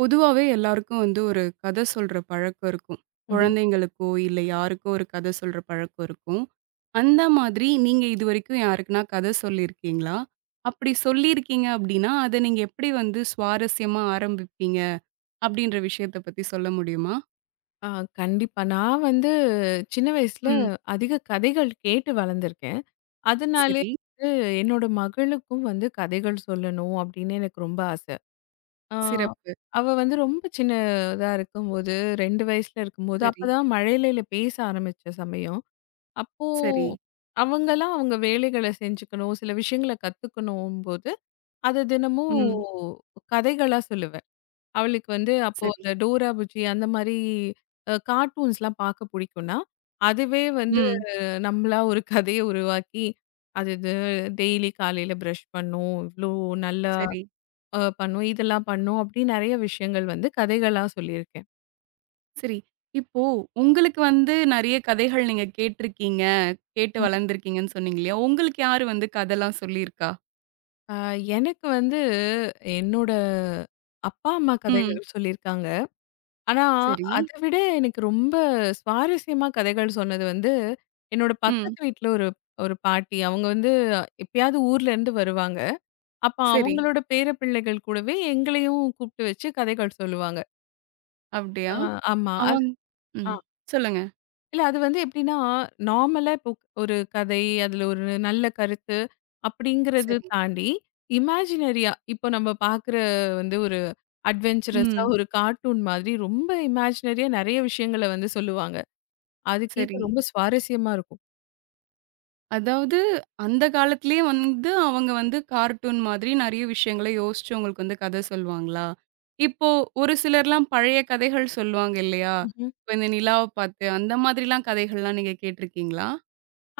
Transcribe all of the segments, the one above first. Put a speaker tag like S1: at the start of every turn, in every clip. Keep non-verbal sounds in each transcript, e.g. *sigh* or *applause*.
S1: பொதுவாவே எல்லாருக்கும் வந்து ஒரு கதை சொல்ற பழக்கம் இருக்கும்.
S2: ம்ஹ்ம்.
S1: குழந்தைங்களுக்கோ, இல்ல யாருக்கோ ஒரு கதை சொல்ற பழக்கம் இருக்கும். அந்த மாதிரி நீங்க இதுவரைக்கும் யாருக்குன்னா கதை சொல்லியிருக்கீங்களா? அப்படி சொல்லியிருக்கீங்க அப்படின்னா, அத நீங்க எப்படி வந்து சுவாரஸ்யமா ஆரம்பிப்பீங்க? அப்படின்ற விஷயத்த பத்தி சொல்ல முடியுமா?
S2: ஆ கண்டிப்பா. நான் வந்து சின்ன வயசுல
S1: ம்.
S2: அதிக கதைகள் கேட்டு வளர்ந்துருக்கேன். அதனாலே
S1: சரி,
S2: வந்து என்னோட மகளுக்கும் வந்து கதைகள் சொல்லணும் அப்படின்னு எனக்கு ரொம்ப ஆசை. ஆ
S1: சிறப்பு.
S2: அவ வந்து ரொம்ப சின்னதா இருக்கும்போது 2 வயசுல இருக்கும்போது,
S1: சரி,
S2: அப்பதான் மழலையில பேச ஆரம்பிச்ச சமயம். அப்போ
S1: சரி,
S2: அவங்கலாம் அவங்க வேலைகள செஞ்சுக்கணும், சில விஷயங்கள கத்துக்கணும்போது, அத தினமும்
S1: ம்.
S2: கதைகளா சொல்லுவேன். அவளுக்கு வந்து அப்போ
S1: சரி,
S2: அந்த டோரா புஜ்ஜி அந்த மாரி கார்ட்டூன்ஸ்லாம் பார்க்க புடிக்கும்னா, அதுவே வந்து
S1: ம்.
S2: நம்மளா ஒரு கதைய உருவாக்கி, அது இது டெய்லி காலையில பிரஷ் பண்ணும். இவ்ளோ நல்லா
S1: சரி,
S2: பண்ணும். இதெல்லாம் பண்ணும். அப்படின்னு நெறைய விஷயங்கள் வந்து கதைகளா சொல்லியிருக்கேன்.
S1: சரி. இப்போ உங்களுக்கு வந்து நெறைய கதைகள் நீங்க கேட்டுருக்கீங்க. கேட்டு வளர்ந்துருக்கீங்கன்னு சொன்னீங்க இல்லையா? உங்களுக்கு யாரு வந்து கதலாம் சொல்லியிருக்கா?
S2: அ எனக்கு வந்து என்னோட அப்பா, அம்மா
S1: ம்.
S2: கதைகள் சொல்லியிருக்காங்க. ஆனா,
S1: சரி.
S2: அத விட எனக்கு ரொம்ப சுவாரஸ்யமா கதைகள் சொன்னது வந்து, என்னோட
S1: ம்.
S2: பக்கத்து வீட்ல ஒரு ஒரு பாட்டி. அவங்க வந்து எப்பயாவது ஊர்ல இருந்து வருவாங்க. அப்ப
S1: சரி.
S2: அவங்களோட பேர பிள்ளைகள் கூடவே எங்களையும் கூப்பிட்டு வச்சு கதைகள் சொல்லுவாங்க.
S1: அப்படியா?
S2: ஆ ஆமா. அது
S1: அவங்
S2: ஆ
S1: ம். சொல்லுங்க.
S2: இல்ல அது வந்து எப்படின்னா, நார்மலா இப்போ ஒரு கதை, அதுல ஒரு நல்ல கருத்து அப்படிங்கிறது
S1: சரி.
S2: தாண்டி, இமேஜினரியா இப்போ நம்ம பார்க்குற வந்து ஒரு அட்வென்ச்சரஸா
S1: ம்.
S2: ஒரு கார்ட்டூன் மாதிரி ரொம்ப இமேஜினரியா நெறைய விஷயங்கள வந்து சொல்லுவாங்க. அது
S1: சரி.
S2: கேட்க ரொம்ப சுவாரஸ்யமா இருக்கும்.
S1: அதாவது அந்த காலத்திலேயே வந்து அவங்க வந்து கார்ட்டூன் மாதிரி நெறைய விஷயங்கள யோசிச்சு உங்களுக்கு வந்து கதை சொல்லுவாங்களா? இப்போ ஒரு சிலர்லாம் பழைய கதைகள் சொல்லுவாங்க இல்லையா?
S2: ம்ஹ்ம்.
S1: இப்ப இந்த நிலாவ பார்த்து அந்த மாதிரிலாம் கதைகள்லாம் நீங்க கேட்டுருக்கீங்களா?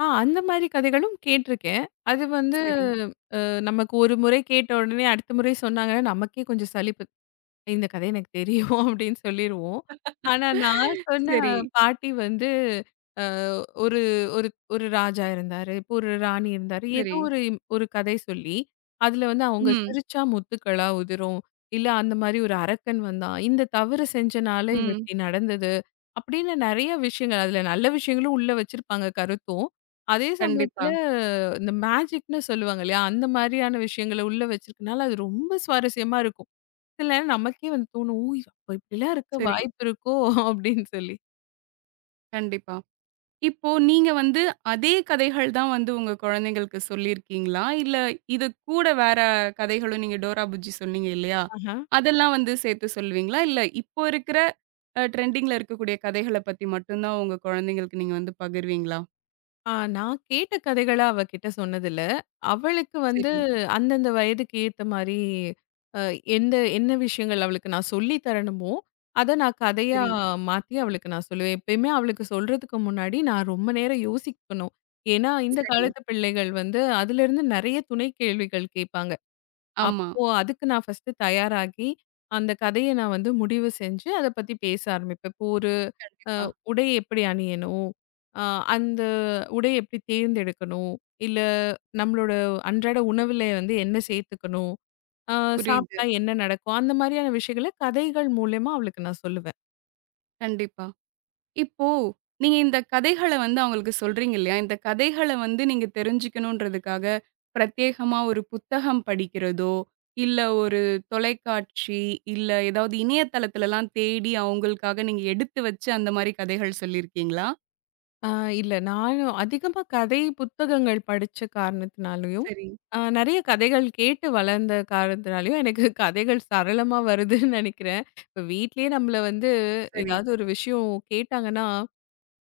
S2: அந்த மாரி கதைகளும் கேட்டுருக்கேன். அது வந்து
S1: சரி.
S2: நமக்கு ஒரு முறை கேட்ட உடனே அடுத்த முறை சொன்னாங்கன்னா நமக்கே கொஞ்சம் சலிப்பு இந்த கதை எனக்கு தெரியும் *laughs* அப்படின்னு சொல்லிருவோம். ஆனா நான் சொன்ன
S1: சரி,
S2: பாட்டி வந்து அ ஒரு ஒரு ஒரு ராஜா இருந்தாரு. இப்போ ஒரு ராணி இருந்தாரு.
S1: சரி.
S2: ஒரு கதை சொல்லி, அதுல வந்து அவங்க
S1: ம்.
S2: சிரிச்சா முத்துக்களா உதிரும். இல்ல அந்த மாரி ஒரு அரக்கன் வந்தான். இந்த தவறு செஞ்சனால இவ
S1: ம்.
S2: இப்படி நடந்தது. அப்படின்னு நெறைய விஷயங்கள். அதுல நல்ல விஷயங்களும் உள்ள வச்சிருப்பாங்க கருத்தும். அதே
S1: கண்டிப்பா.
S2: சமயத்துல இந்த மேஜிக்ன்னு சொல்லுவாங்க இல்லையா? அந்த மாரியான விஷயங்கள உள்ள வச்சிருக்கனால அது ரொம்ப சுவாரஸ்யமா இருக்கும். சில நேரம் நமக்கே வந்து தோணும். "ஓ! இது அப்ப இப்படிலாம் இருக்க
S1: சரி.
S2: வாய்ப்பு இருக்கோ?" அப்படின்னு சொல்லி.
S1: கண்டிப்பா. இப்போ நீங்க வந்து அதே கதைகள் தான் வந்து உங்க குழந்தைங்களுக்கு சொல்லியிருக்கீங்களா? இல்ல இது கூட வேற கதைகளும் நீங்க டோரா புஜ்ஜி சொன்னீங்க இல்லையா?
S2: ஆஹா.
S1: அதெல்லாம் வந்து சேர்த்து சொல்லுவீங்களா? இல்ல இப்போ இருக்கிற ட்ரெண்டிங்ல இருக்கக்கூடிய கதைகள பத்தி மட்டும் தான் உங்க குழந்தைங்களுக்கு நீங்க வந்து பகிர்வீங்களா?
S2: நான் கேட்ட கதைகள அவ கிட்ட சொன்னதில்ல. அவளுக்கு வந்து
S1: சரி,
S2: அந்தந்த வயதுக்கு ஏத்த மாரி அ என்ன விஷயங்கள் அவளுக்கு நான் சொல்லி தரணுமோ, அத நான் கதையா
S1: சரி,
S2: மாத்தி அவளுக்கு நான் சொல்லுவேன். எப்பயுமே அவளுக்கு சொல்றதுக்கு முன்னாடி நான் ரொம்ப நேரம் யோசிக்கணும். ஏன்னா, இந்த
S1: சரி.
S2: காலத்து பிள்ளைகள் வந்து அதிலிருந்து நெறைய துணை கேள்விகள் கேட்பாங்க.
S1: ஆமா.
S2: அப்போ அதுக்கு நான் ஃபர்ஸ்ட்டு தயாராகி, அந்த கதைய நான் வந்து முடிவு செஞ்சு, அத பத்தி பேச ஆரம்பிப்பேன். இப்போ ஒரு அ
S1: கண்டிப்பா.
S2: உடை எப்படி அணியணும்? அ அந்த உடை எப்படி தேர்ந்தெடுக்கணும்? இல்ல நம்மளோட அன்றாட உணவுல வந்து என்ன சேர்த்துக்கணும்? அ
S1: புரியுது.
S2: சாப்பிட்டா என்ன நடக்கும்? அந்த மாரியான விஷயங்கள கதைகள் மூலியமா அவளுக்கு நான் சொல்லுவேன்.
S1: கண்டிப்பா. இப்போ, நீங்க இந்த கதைகள வந்து அவங்களுக்கு சொல்றீங்க இல்லையா? இந்த கதைகள வந்து நீங்க தெரிஞ்சுக்கணுன்றதுக்காக, பிரத்யேகமா ஒரு புத்தகம் படிக்கிறதோ, இல்ல ஒரு தொலைக்காட்சி, இல்ல ஏதாவது இணையதளத்துலலாம் தேடி அவங்களுக்காக நீங்க எடுத்து வச்சு அந்த மாரி கதைகள் சொல்லியிருக்கீங்களா?
S2: ஆ இல்ல. நானும் அதிகமா கதை புத்தகங்கள் படிச்ச காரணத்தினாலயும்,
S1: சரி,
S2: நெறைய கதைகள் கேட்டு வளர்ந்த காரணத்தினாலயும், எனக்கு கதைகள் சரளமா வருதுன்னு நெனைக்கிறேன். இப்ப வீட்லயே நம்மள வந்து
S1: சரி.
S2: ஏதாவது ஒரு விஷயம் கேட்டாங்கன்னா,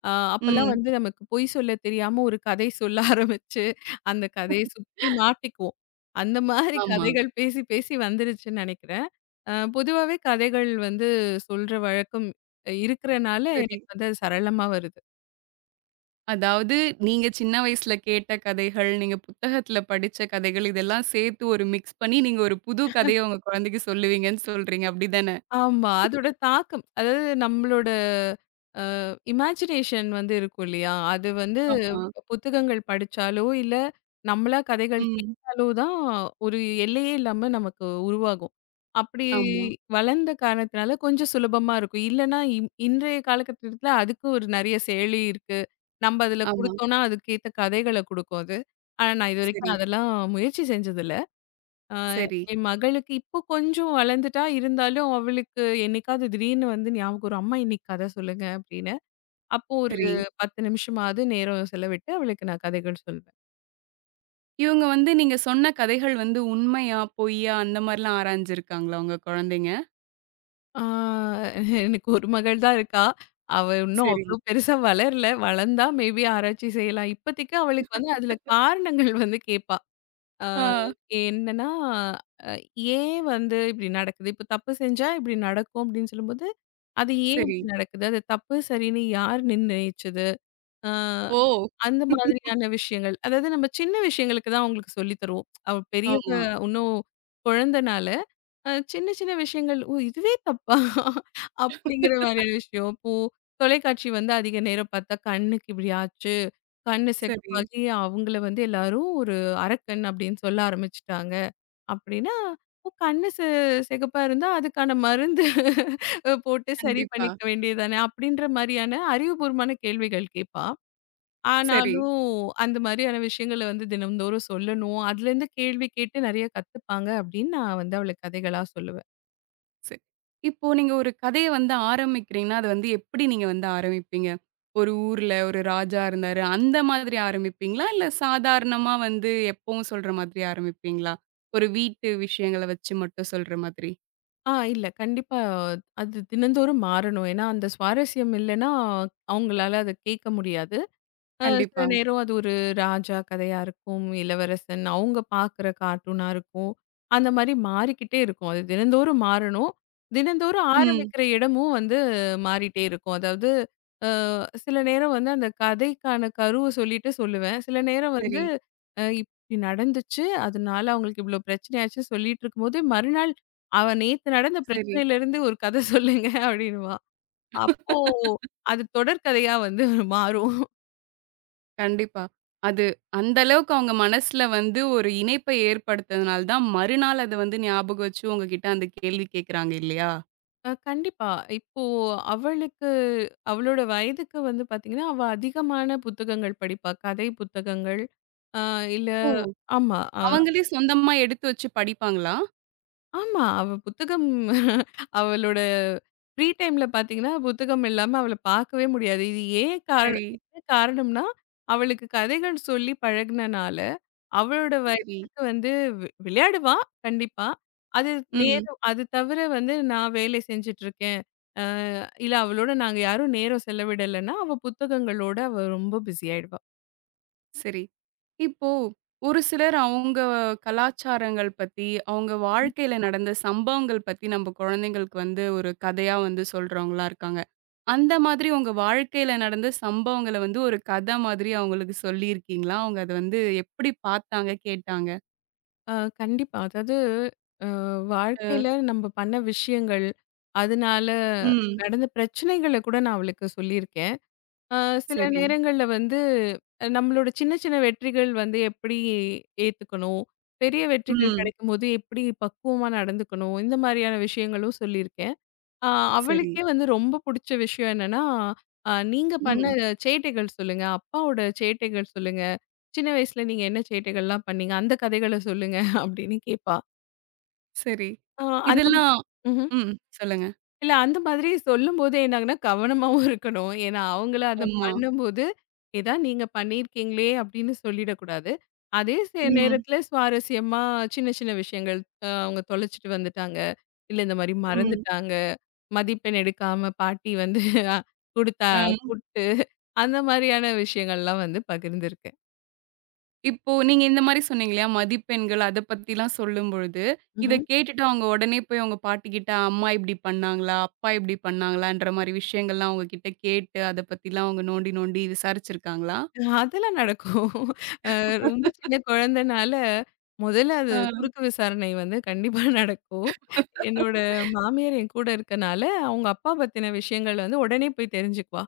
S2: அ அப்பலாம்
S1: ம்.
S2: வந்து நமக்கு பொய் சொல்ல தெரியாம ஒரு கதை சொல்ல ஆரம்பிச்சு, அந்த கதைய சுத்தி மாட்டிக்குவோம். அந்த மாரி
S1: ஆமா.
S2: கதைகள் பேசி பேசி வந்துருச்சுன்னு நெனைக்கிறேன். பொதுவாவே கதைகள் வந்து சொல்ற வழக்கம் இருக்கிறனால
S1: சரி.
S2: எனக்கு வந்து அது சரளமா வருது.
S1: அதாவது நீங்க சின்ன வயசுல கேட்ட கதைகள், நீங்க புத்தகத்துல படிச்ச கதைகள், இதெல்லாம் சேர்த்து ஒரு மிக்ஸ் பண்ணி, நீங்க ஒரு புது கதைய உங்க குழந்தைக்கு சொல்லுவீங்கன்னு சொல்றீங்க. அப்டிதானே?
S2: ஆமா. அதோட தாக்கம். அதாவது நம்மளோட இமேஜினேஷன் வந்து இருக்கும் இல்லையா? அது வந்து
S1: ஆமா.
S2: புத்தகங்கள் படிச்சாலோ, இல்ல நம்மளா கதைகள்
S1: ம்.
S2: கேட்டாலோ தான் ஒரு எல்லையே இல்லாம நமக்கு உருவாகும். அப்படி
S1: ஆமா,
S2: வளர்ந்த காரணத்தினால கொஞ்சம் சுலபமா இருக்கும். இல்லன்னா இன்றைய காலகட்டத்துல அதுக்கு ஒரு நெறைய செயலி இருக்கு. நம்ம அதுல
S1: ஆமா.
S2: குடுத்தோம்னா, அதுக்கேத்த கதைகள குடுக்கும் அது. ஆனா நான்
S1: சரி,
S2: இதுவரைக்கும் அதெல்லாம் முயற்சி செஞ்சதில்ல. ஆ,
S1: சரி,
S2: என் மகளுக்கு இப்போ கொஞ்சம் வளர்ந்துட்டா, இருந்தாலும் அவளுக்கு என்னைக்காவது திடீர்னு வந்து ஞாபகம் வரும். அம்மா இன்னைக்கு கதை சொல்லுங்க அப்படின்னு. அப்போ ஒரு
S1: சரி.
S2: 10 நிமிஷமாவது நேரம் செலவிட்டு அவளுக்கு நான் கதைகள் சொல்வேன்.
S1: இவங்க வந்து நீங்க சொன்ன கதைகள் வந்து உண்மையா, பொய்யா அந்த மாரிலாம் ஆராய்ஞ்சிருக்காங்களா உங்க குழந்தைங்க?
S2: ஆ எனக்கு ஒரு மகள் தான் இருக்கா. அவ இன்னும் அவ்ளோ
S1: சரி.
S2: பெருசா வளரல. வளர்ந்தா மேபி ஆராய்ச்சி செய்யலாம். இப்போதைக்கு அவளுக்கு வந்து அதில காரணங்கள் வந்து கேட்பா. ஆ
S1: ஆ,
S2: என்னன்னா, அ ஏன் வந்து இப்படி நடக்குது? இப்போ தப்பு செஞ்சா இப்படி நடக்கும் அப்படின்னு சொல்லும்போது அது ஏன்
S1: சரி.
S2: இப்படி நடக்குது? அது தப்பு, சரின்னு யார் நிர்ணயிச்சது? அ
S1: ஓ!
S2: அந்த மாதிரியான விஷயங்கள். அதாவது நம்ம சின்ன விஷயங்களுக்கு தான் அவங்களுக்கு சொல்லி தருவோம். அவ பெரியவ
S1: ஆமா.
S2: இன்னும் குழந்தனால, சின்ன சின்ன விஷயங்கள், "ஓ! இதுவே தப்பா?" அப்படிங்கிற மாதிரியான விஷயம். இப்போ தொலைக்காட்சி வந்து அதிக நேரம் பார்த்தா கண்ணுக்கு இப்படி ஆச்சு, கண்ணு
S1: சரி.
S2: சிகப்பாகி அவங்கள வந்து எல்லாரும் ஒரு அரக்கன் அப்படின்னு சொல்ல ஆரம்பிச்சுட்டாங்க. அப்படின்னா, "ஓ! கண்ணு செ சிகப்பா இருந்தா அதுக்கான மருந்து *laughs* போட்டு சரி
S1: கண்டிப்பா.
S2: பண்ணிக்க வேண்டியது தானே!" அப்படின்ற மாரியான அறிவுபூர்வமான கேள்விகள் கேட்பா.
S1: சரி.
S2: ஆனாலும் அந்த மாரியான விஷயங்கள வந்து தினம்தோறும் சொல்லணும். அதுலேருந்து கேள்வி கேட்டு நெறைய கத்துப்பாங்க அப்படின்னு நான் வந்து அவளுக்கு கதைகளா சொல்லுவேன்.
S1: சரி. இப்போ நீங்க ஒரு கதைய வந்து ஆரம்பிக்கிறீங்கன்னா, அது வந்து எப்படி நீங்க வந்து ஆரம்பிப்பீங்க? ஒரு ஊர்ல ஒரு ராஜா இருந்தாரு. அந்த மாதிரி ஆரம்பிப்பீங்களா? இல்ல சாதாரணமா வந்து எப்பவும் சொல்ற மாதிரி ஆரம்பிப்பீங்களா? ஒரு வீட்டு விஷயங்கள வச்சு மட்டும் சொல்ற மாதிரி?
S2: இல்ல கண்டிப்பா அது தினந்தோறும் மாறணும். ஏன்னா, அந்த சுவாரஸ்யம் இல்லன்னா, அவங்களால அத கேட்க முடியாது. சில
S1: கண்டிப்பா.
S2: நேரம் அது ஒரு ராஜா கதையா இருக்கும், இளவரசன் அவங்க பார்க்குற கார்ட்டூனா இருக்கும். அந்த மாரி மாறிக்கிட்டே இருக்கும். அது தினந்தோறும் மாறணும். தினந்தோறும்
S1: ம்.
S2: ஆரம்பிக்கிற இடமும் வந்து மாறிட்டே இருக்கும். அதாவது சில நேரம் வந்து அந்த கதைக்கான கருவ சொல்லிட்டு சொல்லுவேன். சில நேரம் வந்து
S1: சரி,
S2: இப்டி நடந்துச்சு, அதனால அவங்களுக்கு இவ்ளோ பிரச்சனையாச்சு சொல்லிட்டு இருக்கும்போது, மறுநாள் "அவ நேத்து நடந்த
S1: சரி.
S2: பிரச்சனையிலருந்து ஒரு கத சொல்லுங்க" அப்டின்னுவா. அப்போ அது தொடர் கதையா வந்து மாறும்.
S1: கண்டிப்பா. அது அந்த அளவுக்கு அவங்க மனசுல வந்து ஒரு இணைப்ப ஏற்படுத்துனதுனால தான், மறுநாள் அத வந்து ஞாபகம் வச்சு உங்ககிட்ட அந்த கேள்வி கேட்கறாங்க இல்லையா?
S2: கண்டிப்பா. இப்போ அவளுக்கு அவளோட வயதுக்கு வந்து பார்த்தீங்கன்னா, அவ அதிகமான புத்தகங்கள் படிப்பா. கதை புத்தகங்கள், அ இல்ல
S1: ஓ!
S2: ஆமா. அ
S1: அவங்களே சொந்தமா எடுத்து வச்சு படிப்பாங்களா?
S2: ஆமா. அவ புத்தகம் *laughs* அவளோட ஃப்ரீ டைம்ல பார்த்தீங்கன்னா, புத்தகம் இல்லாம அவள பார்க்கவே முடியாது. இது ஏன் காரணம்
S1: சரி.
S2: என்ன காரணம்னா, அவளுக்கு கதைகள் சொல்லி பழகுனனால, அவளோட
S1: சரி.
S2: வயதுக்கு வந்து விளையாடுவா, கண்டிப்பா. அது
S1: ம்.
S2: நேரம் அது தவிர வந்து நான் வேலை செஞ்சுட்டு இருக்கேன். இல்ல அவளோட நாங்க யாரும் நேரம் செலவிடலைன்னா, அவ புத்தகங்களோட அவ ரொம்ப பிஸி ஆயிடுவா.
S1: சரி. இப்போ ஒரு சிலர் அவங்க கலாச்சாரங்கள் பத்தி, அவங்க
S2: ம்.
S1: வாழ்க்கையில நடந்த சம்பவங்கள் பத்தி நம்ம குழந்தைங்களுக்கு வந்து ஒரு கதையா வந்து சொல்றவங்களா இருக்காங்க. அந்த மாதிரி உங்க வாழ்க்கையில நடந்த சம்பவங்கள வந்து ஒரு கதை மாதிரி அவங்களுக்கு சொல்லியிருக்கீங்களா? அவங்க அத வந்து எப்படி பார்த்தாங்க, கேட்டாங்க?
S2: அ கண்டிப்பா. அதாவது அ
S1: அ.
S2: வாழ்க்கையில நம்ம பண்ண விஷயங்கள், அதனால
S1: ம்.
S2: நடந்த பிரச்சனைகள கூட நான் அவளுக்கு சொல்லியிருக்கேன். அ சில
S1: சரி.
S2: நேரங்கள்ல வந்து நம்மளோட சின்ன சின்ன வெற்றிகள் வந்து எப்படி ஏத்துக்கணும், பெரிய வெற்றிகள்
S1: ம்.
S2: கிடைக்கும்போது எப்படி பக்குவமா நடந்துக்கணும், இந்த மாரியான விஷயங்களும் சொல்லியிருக்கேன். ஆ
S1: சரி.
S2: அவளுக்கே வந்து ரொம்ப புடிச்ச விஷயம் என்னன்னா, நீங்க பண்ண
S1: ம்.
S2: சேட்டைகள் சொல்லுங்க. அப்பாவோட சேட்டைகள் சொல்லுங்க. சின்ன வயசுல நீங்க என்ன சேட்டைகள்லாம் பண்ணீங்க? அந்த கதைகள சொல்லுங்க *laughs* அப்படின்னு கேட்பா.
S1: சரி.
S2: ஆ அந்த
S1: இதெல்லாம்
S2: ம்ஹ்ம்.
S1: ம். சொல்லுங்க.
S2: இல்ல அந்த மாதிரி சொல்லும்போது என்ன ஆகும்னா கவனமாவும் இருக்கணும். ஏன்னா அவங்களும் அத
S1: ஆமா.
S2: பண்ணும்போது, ஏதா நீங்க பண்ணியிருக்கீங்களே அப்படின்னு சொல்லிடக்கூடாது. அதே
S1: ம்.
S2: நேரத்துல சுவாரஸ்யமா சின்ன சின்ன விஷயங்கள், அவங்க தொலைச்சுட்டு வந்துட்டாங்க. இல்ல இந்த மாரி
S1: ம்.
S2: மறந்துட்டாங்க. மதிப்பெண் எடுக்காம பாட்டி வந்து *laughs* அ குடுத்தா
S1: அ.
S2: குட்டு அந்த மாரியான விஷயங்கள்லாம் வந்து பகிர்ந்திருக்கேன்.
S1: இப்போ நீங்க இந்த மாரி சொன்னீங்க இல்லையா? மதிப்பெண்கள் அத பத்திலாம் சொல்லும்பொழுது, இத
S2: ம்ஹ்ம்.
S1: கேட்டுட்டு அவங்க உடனே போய் அவங்க பாட்டிக்கிட்ட, "அம்மா இப்படி பண்ணாங்களா? அப்பா இப்படி பண்ணாங்களான்ற" மாரி விஷயங்கள்லாம் உங்ககிட்ட கேட்டு, அத பத்திலாம் அவங்க நோண்டி நோண்டி விசாரிச்சிருக்காங்களா?
S2: அதெல்லாம் நடக்கும். ரொம்ப சின்ன குழந்தனால முதல்ல அது
S1: ஆ.
S2: குறுக்கு விசாரணை வந்து கண்டிப்பா *laughs* நடக்கும். என்னோட மாமியார் என் கூட இருக்கனால, அவங்க அப்பா பத்தின விஷயங்கள் வந்து உடனே போய் தெரிஞ்சுக்குவா.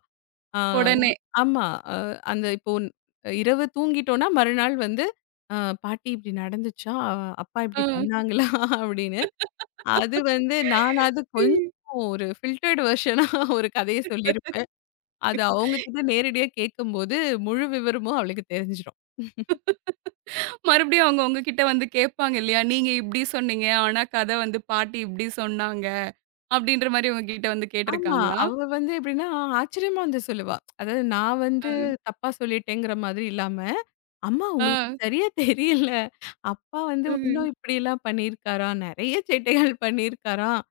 S2: ஆ
S1: உடனே.
S2: ஆமா. அ அந்த இப்போ உன்- இரவு தூங்கிட்டோம்னா மறுநாள் வந்து, "அ பாட்டி இப்படி நடந்துச்சா? அப்பா இப்படி
S1: ஆ.
S2: பண்ணாங்களா?" அப்படின்னு. அது வந்து நானாவது கொஞ்சம் ஒரு ஃபில்டர்ட் வெர்ஷனா ஒரு கதைய சொல்லியிருப்பேன். அது அவங்க கிட்ட நேரடியா கேட்கும்போது முழு விவரமும் அவளுக்கு தெரிஞ்சிரும்.
S1: மறுபடியும் அவங்க உங்ககிட்ட வந்து கேட்பாங்க இல்லையா? "நீங்க இப்படி சொன்னீங்க. ஆனா கத வந்து பாட்டி இப்படி சொன்னாங்க." அப்படின்ற மாரி உங்ககிட்ட வந்து
S2: ஆமா.
S1: கேட்டிருக்காங்களா?
S2: அவ வந்து எப்படின்னா ஆச்சரியமா வந்து சொல்லுவா. அதாவது நான்
S1: அ.
S2: வந்து தப்பா சொல்லிட்டேங்கிற மாதிரி இல்லாம, "அம்மா
S1: ஆ.
S2: உங்களுக்கு சரியா தெரியல. அப்பா வந்து இன்னும்
S1: ம்.
S2: இப்படிலாம் பண்ணியிருக்காராம். நெறைய சேட்டைகள் பண்ணியிருக்காராம்.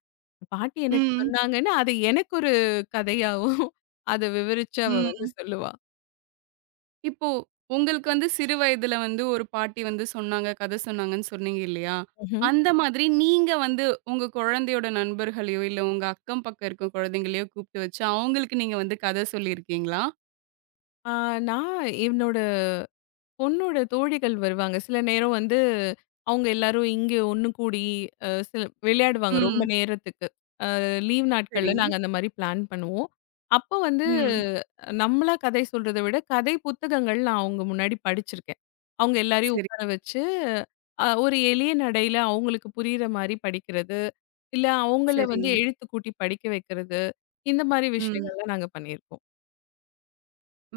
S2: பாட்டி எனக்கு
S1: ம்.
S2: சொன்னாங்கன்னு" அது எனக்கு ஒரு கதையாவும் அத விவரிச்சு அவ வந்து
S1: ம்.
S2: சொல்லுவா.
S1: இப்போ உங்களுக்கு வந்து சிறு வயதுல வந்து ஒரு பாட்டி வந்து சொன்னாங்க, கதை சொன்னாங்கன்னு சொன்னீங்க இல்லையா?
S2: ம்ஹ்ம்.
S1: அந்த மாதிரி நீங்க வந்து உங்க குழந்தையோட நண்பர்களையோ, இல்ல உங்க அக்கம் பக்கம் இருக்க குழந்தைங்களையோ கூப்பிட்டு வச்சு, அவங்களுக்கு நீங்க வந்து கதை சொல்லியிருக்கீங்களா?
S2: ஆ நான் என்னோட பொண்ணோட தோழிகள் வருவாங்க. சில நேரம் வந்து அவங்க எல்லாரும் இங்க ஒண்ணு கூடி அ சில விளையாடுவாங்க ரொம்ப
S1: ம்.
S2: நேரத்துக்கு. லீவ் நாட்கள்ல
S1: சரி.
S2: நாங்க அந்த மாரி பிளான் பண்ணுவோம். அப்போ வந்து
S1: ம்.
S2: நம்மளா கதை சொல்றத விட கதை புத்தகங்கள் நான் அவங்க முன்னாடி படிச்சிருக்கேன். அவங்க எல்லாரையும்
S1: சரி,
S2: உட்கார வச்சு ஒரு எளிய நடையில அவங்களுக்கு புரியிற மாரி படிக்கிறது. இல்ல அவங்கள
S1: சரி.
S2: வந்து எழுத்து கூட்டி படிக்க வைக்கிறது. இந்த மாரி
S1: ம்.
S2: விஷயங்கள்லாம் நாங்க பண்ணியிருக்கோம்.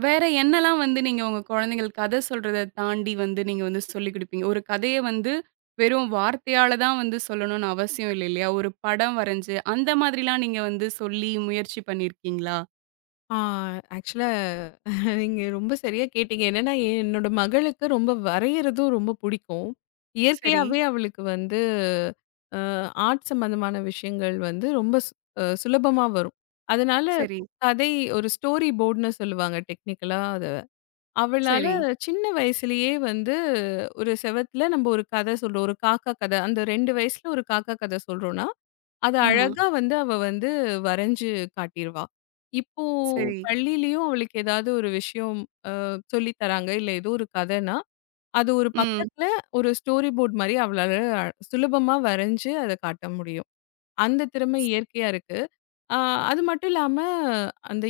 S1: வேற என்னலாம் வந்து நீங்க உங்க குழந்தைங்களுக்கு கதை சொல்றத தாண்டி வந்து நீங்க வந்து சொல்லிக் குடுப்பீங்க? ஒரு கதைய வந்து வெறும் வார்த்தையால தான் வந்து சொல்லணும்னு அவசியம் இல்ல இல்லையா? ஒரு படம் வரைஞ்சு, அந்த மாதிரிலாம் நீங்க வந்து சொல்லி முயற்சி பண்ணியிருக்கீங்களா?
S2: ஆ ஆக்சுவலா நீங்க ரொம்ப சரியா கேட்டீங்க. என்னன்னா, என்னோட மகளுக்கு ரொம்ப வரையறதும் ரொம்ப புடிக்கும்.
S1: சரி,
S2: இயற்கையாவே அவளுக்கு வந்து அ ஆர்ட் சம்பந்தமான விஷயங்கள் வந்து ரொம்ப சு அ சுலபமா வரும். அதனால
S1: சரி,
S2: கதை ஒரு ஸ்டோரி போர்டுன்னு சொல்லுவாங்க டெக்னிக்கலா அத. அவளால
S1: சரி.
S2: சின்ன வயசுலயே வந்து ஒரு செவத்துல நம்ம ஒரு கதை சொல்றோம். ஒரு காக்கா கதை. அந்த 2 வயசுல ஒரு காக்கா கதை சொல்றோம்னா, அது
S1: ஆமா.
S2: அழகா வந்து அவ வந்து வரைஞ்சு காட்டிருவா. இப்போ
S1: சரி.
S2: பள்ளியிலயும் அவளுக்கு ஏதாவது ஒரு விஷயம் சொல்லி தராங்க, இல்ல ஏதோ ஒரு கதைன்னா, அது ஒரு
S1: ம்.
S2: பக்கத்துல ஒரு ஸ்டோரி போர்ட் மாரி அவளால சுலபமா வரைஞ்சு அத காட்ட முடியும். அந்த திறமை
S1: ஸ்
S2: இயற்கையா இருக்கு. அ அது மட்டும் இல்லாம அந்த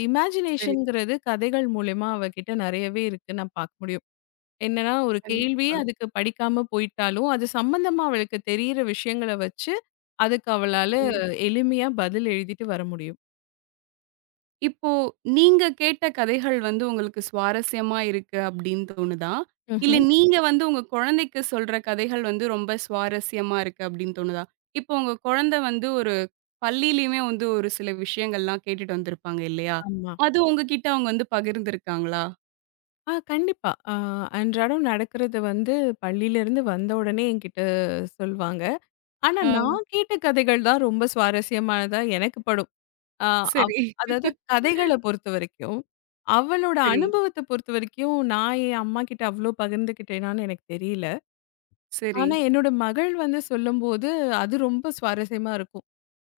S1: சரி.
S2: இமேஜினேஷன்ங்கிறது கதைகள் மூலியமா அவகிட்ட நெறையவே இருக்கு நான் பார்க்க முடியும். என்னன்னா, ஒரு கேள்வியே
S1: கண்டிப்பா.
S2: அதுக்கு படிக்காம போயிட்டாலும், அது சம்மந்தமா அவளுக்கு தெரியிற விஷயங்கள வச்சு, அதுக்கு அவளால
S1: ம்.
S2: எளிமையா பதில் எழுதிட்டு வர முடியும்.
S1: இப்போ நீங்க கேட்ட கதைகள் வந்து உங்களுக்கு சுவாரஸ்யமா இருக்கு அப்டின்னு தோணுதா? இல்ல
S2: ம்ஹ்ம்.
S1: நீங்க வந்து உங்க குழந்தைக்கு சொல்ற கதைகள் வந்து ரொம்ப சுவாரஸ்யமா இருக்கு அப்டின்னு தோணுதா? இப்போ உங்க குழந்தை வந்து ஒரு பள்ளியிலயுமே வந்து ஒரு சில விஷயங்கள்லாம் கேட்டுட்டு வந்திருப்பாங்க இல்லையா?
S2: ஆமா.
S1: அது உங்ககிட்ட அவங்க வந்து பகிர்ந்திருக்காங்களா?
S2: கண்டிப்பா. அன்றாடம் நடக்கிறது வந்து பள்ளியிலருந்து வந்த உடனே என்கிட்ட சொல்வாங்க. ஆனா,
S1: ஆ.
S2: நான் கேட்ட கதைகள் தான் ரொம்ப சுவாரஸ்யமானதா எனக்கு படும். அ அவ்
S1: சரி,
S2: அதாவது
S1: *laughs*
S2: கதைகள பொறுத்தவரைக்கும். அவளோட
S1: சரி,
S2: அனுபவத்த பொறுத்தவரைக்கும், நான் என் அம்மாகிட்ட அவ்ளோ பகிர்ந்துக்கிட்டேனான்னு எனக்கு தெரியல.
S1: சரி,
S2: ஆனா, என்னோட மகள் வந்து சொல்லும்போது, அது ரொம்ப சுவாரஸ்யமா இருக்கும்.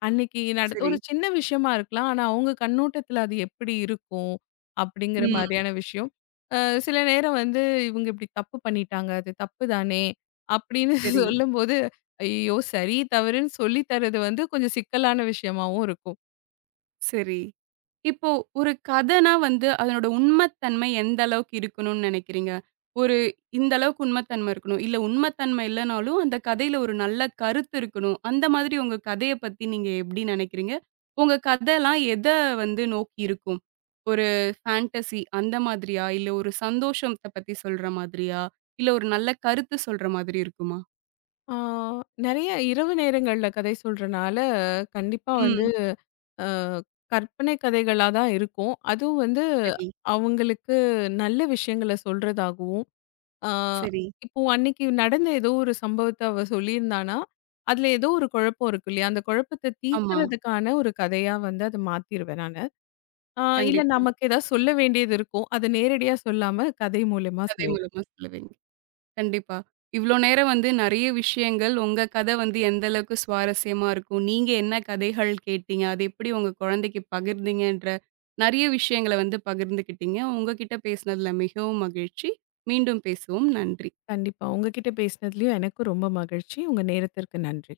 S2: அன்னைக்கு நட
S1: சரி,
S2: ஒரு சின்ன விஷயமா இருக்கலாம். ஆனா, அவங்க கண்ணோட்டத்துல அது எப்படி இருக்கும்? அப்படிங்கிற
S1: ம்.
S2: மாரியான விஷயம். அ சில நேரம் வந்து, இவங்க இப்படி தப்பு பண்ணிட்டாங்க. அது தப்பு தானே! அப்படின்னு
S1: சரி.
S2: *laughs* சொல்லும்போது, ஐயோ! சரி, தவறுன்னு சொல்லி தர்றது வந்து கொஞ்சம் சிக்கலான விஷயமாவும் இருக்கும்.
S1: சரி. இப்போ ஒரு கதைனா வந்து அதனோட உண்மைத்தன்மை எந்த அளவுக்கு இருக்கணும்னு நினைக்கிறீங்க? ஒரு இந்த அளவுக்கு உண்மைத்தன்மை இருக்கணும். இல்ல உண்மைத்தன்மை இல்லனாலும் அந்த கதையில ஒரு நல்ல கருத்து இருக்கணும். அந்த மாதிரி உங்க கதைய பத்தி நீங்க எப்படி நினைக்கிறீங்க? உங்க கதைலாம் எத வந்து நோக்கி இருக்கும்? ஒரு ஃபேண்டஸி அந்த மாதிரியா? இல்ல ஒரு சந்தோஷத்த பத்தி சொல்ற மாதிரியா? இல்ல ஒரு நல்ல கருத்து சொல்ற மாதிரி இருக்குமா?
S2: ஆ நெறைய இரவு நேரங்கள்ல கதை சொல்றனால, கண்டிப்பா
S1: ம்.
S2: அ கற்பனை கதைகளா தான் இருக்கும். அதுவும் வந்து
S1: சரி,
S2: அவங்களுக்கு நல்ல விஷயங்கள சொல்றதாகவும், அ
S1: சரி.
S2: இப்போ அன்னைக்கு நடந்த ஏதோ ஒரு சம்பவத்த அவ சொல்லியிருந்தான்னா, அதுல ஏதோ ஒரு குழப்பம் இருக்கு இல்லையா? அந்த குழப்பத்த
S1: ஆமா.
S2: தீர்க்கிறதுக்கான ஒரு கதையா வந்து அத மாத்திருவேன் நானு. அ இல்ல
S1: கண்டிப்பா.
S2: நமக்கு ஏதாவது சொல்ல வேண்டியது இருக்கும். அத நேரடியா சொல்லாம கதை மூலியமா
S1: கதை
S2: சொல்லிடுவேன்.
S1: மூலமா சொல்லுவீங்க. கண்டிப்பா. இவ்ளோ நேரம் வந்து நெறைய விஷயங்கள், உங்க கத வந்து எந்த அளவுக்கு சுவாரஸ்யமா இருக்கும், நீங்க என்ன கதைகள் கேட்டீங்க, அது எப்படி உங்க குழந்தைக்கு பகிர்ந்தீங்கன்ற நெறைய விஷயங்கள வந்து பகிர்ந்துக்கிட்டீங்க. உங்ககிட்ட பேசினதுல மிகவும் மகிழ்ச்சி. மீண்டும் பேசுவோம். நன்றி.
S2: கண்டிப்பா. உங்ககிட்ட பேசினதுலயும் எனக்கும் ரொம்ப மகிழ்ச்சி. உங்க நேரத்திற்கு நன்றி.